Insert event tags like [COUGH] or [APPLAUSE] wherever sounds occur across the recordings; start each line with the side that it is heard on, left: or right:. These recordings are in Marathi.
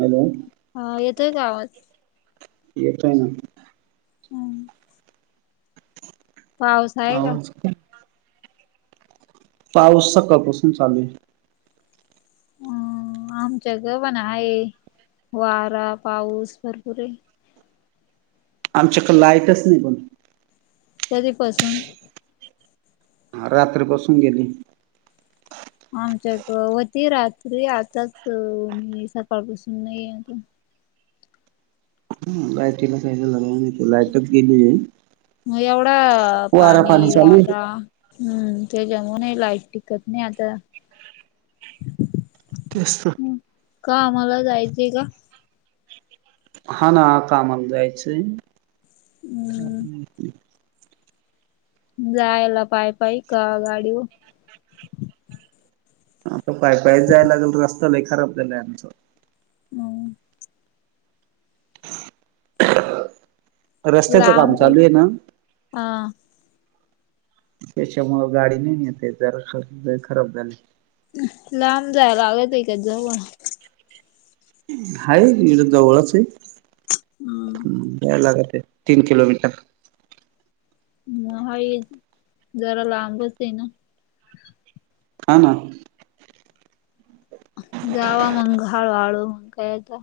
right: हॅलो.
left: हा येतोय का आवाज.
right: येतोय ना.
left: हम. पाऊस आहे का?
right: ह पाऊस सकाळपासून चालूय.
left: ह आमच्या गवण आहे वारा पाऊस भरपूर आहे.
right: आमच्याकड लाईटच नाही पण.
left: कधीपासून.
right: अ रात्री पासून गेलीय.
left: आमच्याक वती रात्री आताच सकाळपासून नाही आहेता.
right: लाईटीला काय झालं [UNINTELLIGIBLE] नाही लाईटच गेलीय.
left: मग एवढा पाणी.
right: चालू आहे
left: [UNINTELLIGIBLE] हम्म त्याच्यामुळेून लाईट टिकत नाही आता.
right: तेच त.
left: कामाला जायचंय का?
right: हा ना आता आम्हाला जायचंय.
left: हम्म जायला पाय पाय का गाडीव.
right: आता पाय पाय जायला लागेल रस्तलाय खराब झालाय आमच.
left: हम.
right: [INAUDIBLE] रस्त्याचं काम
left: लांब
right: चालू आहे ना
left: हा.
right: त्याच्यामुळं गाडी नाही नेता येते [UNINTELLIGIBLE] तर लय खराब झाले.
left: लांब जाय लागते का जवळ.
right: हाइ जवळचय
left: हम्म.
right: जाय लागतय. तीन किलोमीटर.
left: मग आहे जरा लांबच आहे ना.
right: हां ना.
left: जावा मंग हाळू हाळू मग काय आता.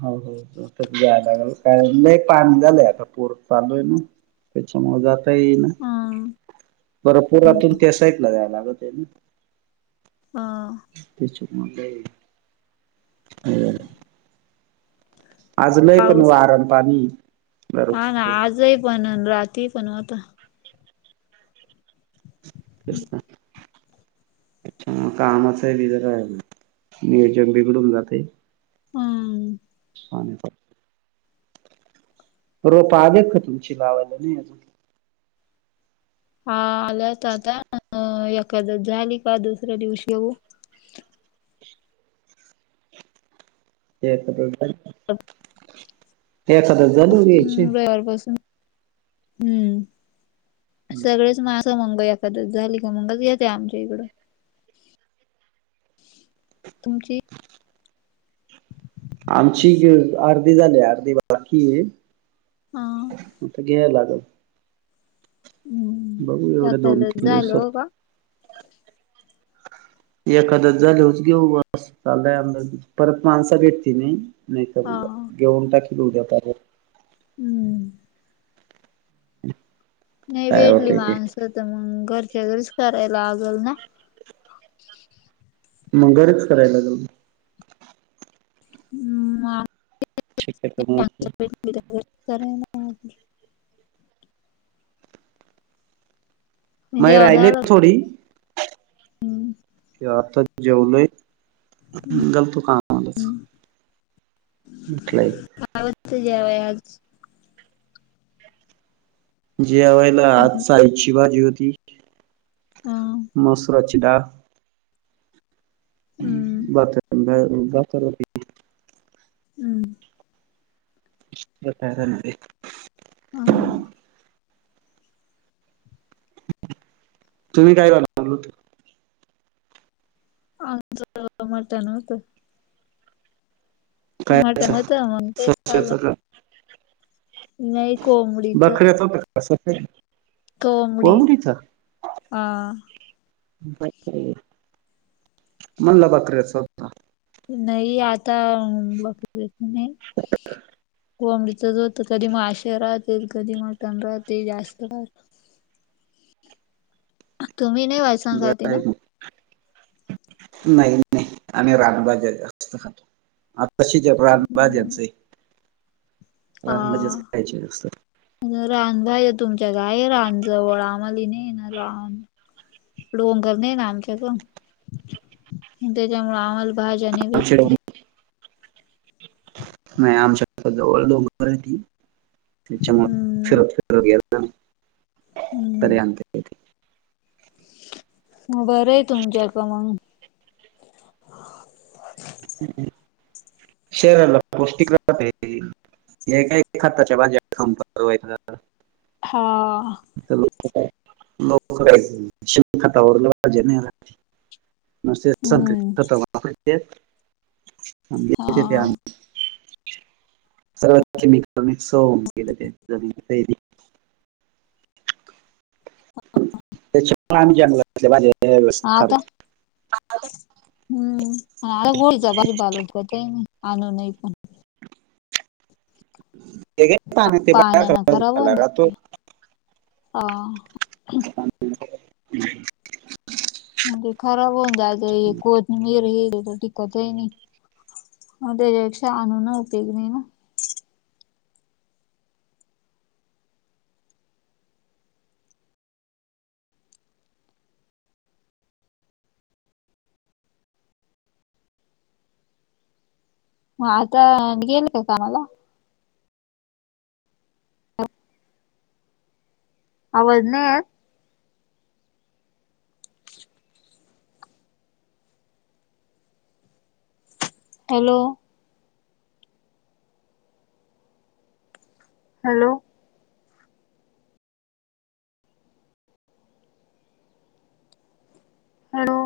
right: हो होच जायला लागल कार नाही पान झालंय आता पूर चालू आहे ना. त्याच्यामूळ जाता येई ना
left: हं
right: बर पुरातून त्या साईडला जाय लागत आहे ना.
left: ह.
right: तेचक म्ह आज लय पण
left: पाऊस
right: वारा अन पाणी दररोज
left: हा ना आजही पण न राती पनवत
right: ख अच्छा मग कामाच बी जरा आहे ना नियोजन बिघडून जातय.
left: हं
right: पानी प रोपा आले का तुमची लावायला नाही अजून
left: हा आल्या तर आता एखाद्या झाली का दुसऱ्या दिवशी घेऊ.
right: ते
left: ह
right: एक सदस्य
left: हम्म रविवारपासून हम्म सगळेच मा मंग एखाद्या झाली का मंगच घेते आमच्या इकडं तुमची
right: आमची अर्धी झाली अर्धी बाकीय
left: हा
right: आता गे लागल.
left: हम्म
right: बघू एवढ्या दोन
left: सकलच
right: तीन
left: झालं
right: दिवसात
left: हो का
right: एखादंच झालच घेऊ बस चालयंदा परत माणसा भेटती नाही. नाही तर
left: हा
right: म घेऊन टाकी ल उद्या
left: हम्म
right: हम
left: नाही भेटली माणसं तर मग घरच्या घरीच करायला लागल ना.
right: मगरच करायला लागल. शक्यतो
left: ह्
right: माई राहिलीत
left: झालं
right: थोडी आता जेवलोय. गलतू कालास लाईक
left: काय होत ज्याव आज
right: जेवयेला आज
left: हम्म
right: साईची बाजी होती
left: हा
right: मसराची डाळ
left: हम्म
right: ब ब
left: हम्म
right: बाय स
left: ह
right: तुमही काय चाल होत
left: आच मटन होत मटन
right: खायचं
left: होत मग तेच
right: सश्याचा
left: खालं.
right: का
left: नाही को मु
right: बखर्या च होत का
left: कोंबडी
right: कोंबडीचं.
left: हा
right: मणला बकऱ्याच होत.
left: नाही आता बघ नाही.
right: हो
left: कोंबडीचच होत कधी मासेे राहतील कधी मटण राहतील जास्त तुम्ही नाही वाच
right: [UNINTELLIGIBLE] नाही नाही. आम्ही रानभाज्या जास्त खातो. तसे ते भाज्यांचे रानभाज्याच खायचे असतात.
left: रानभाज्या तुमच्यात आहे जवळ. आम्हाला नाही ना रान. डोंगर नाही ना आमच्याकडं त्याच्यामुळ आम्हाला भाज्या नाही
right: आमच्या
left: भेटती
right: नाही आमच्या जवळ डोंगर आहे ती. त्याच्यामुळ
left: हम्म
right: फिरत फिरत गेलतो ना तरी
left: हम्म
right: आणतात.
left: म बरंय तुमच्याकडं मंग.
right: शरीराला पौष्टिक राहतते ते. हे काय खताच्या भाज्या खाऊन वैताग आला.
left: हा.
right: ते लोक काय शेणखतावरले भाज्यांनी आणती नुसते संकरित
left: हम्म
right: खत वापरतेत. आणि देते ती
left: हा
right: आणून. सगळं केमिकल मिक्स होऊन गेलं जमिनीत
left: हा [UNINTELLIGIBLE]
right: त्याच्यामुळे आम्ही जंगलातल्या भाज्या दरवेळेस खातोय.
left: आता हम्म [UNINTELLIGIBLE] आणुनय पण.
right: ते काय
left: या
right: पाण्यात ते
left: पाण्याने खराब होऊन
right: बाहेर राहतो
left: जाईल की, हम्म.
right: [INAUDIBLE]
left: म ते खराब होऊन जायच एको कोथिंबीर मीर हेल तर टिकत आहे नाही. मग त्याच्यापेक्षा आणून उपयोग नही ना! मग आता गेली का कामाला? आवज नाही येत? हॅलो. हॅलो. हॅलो.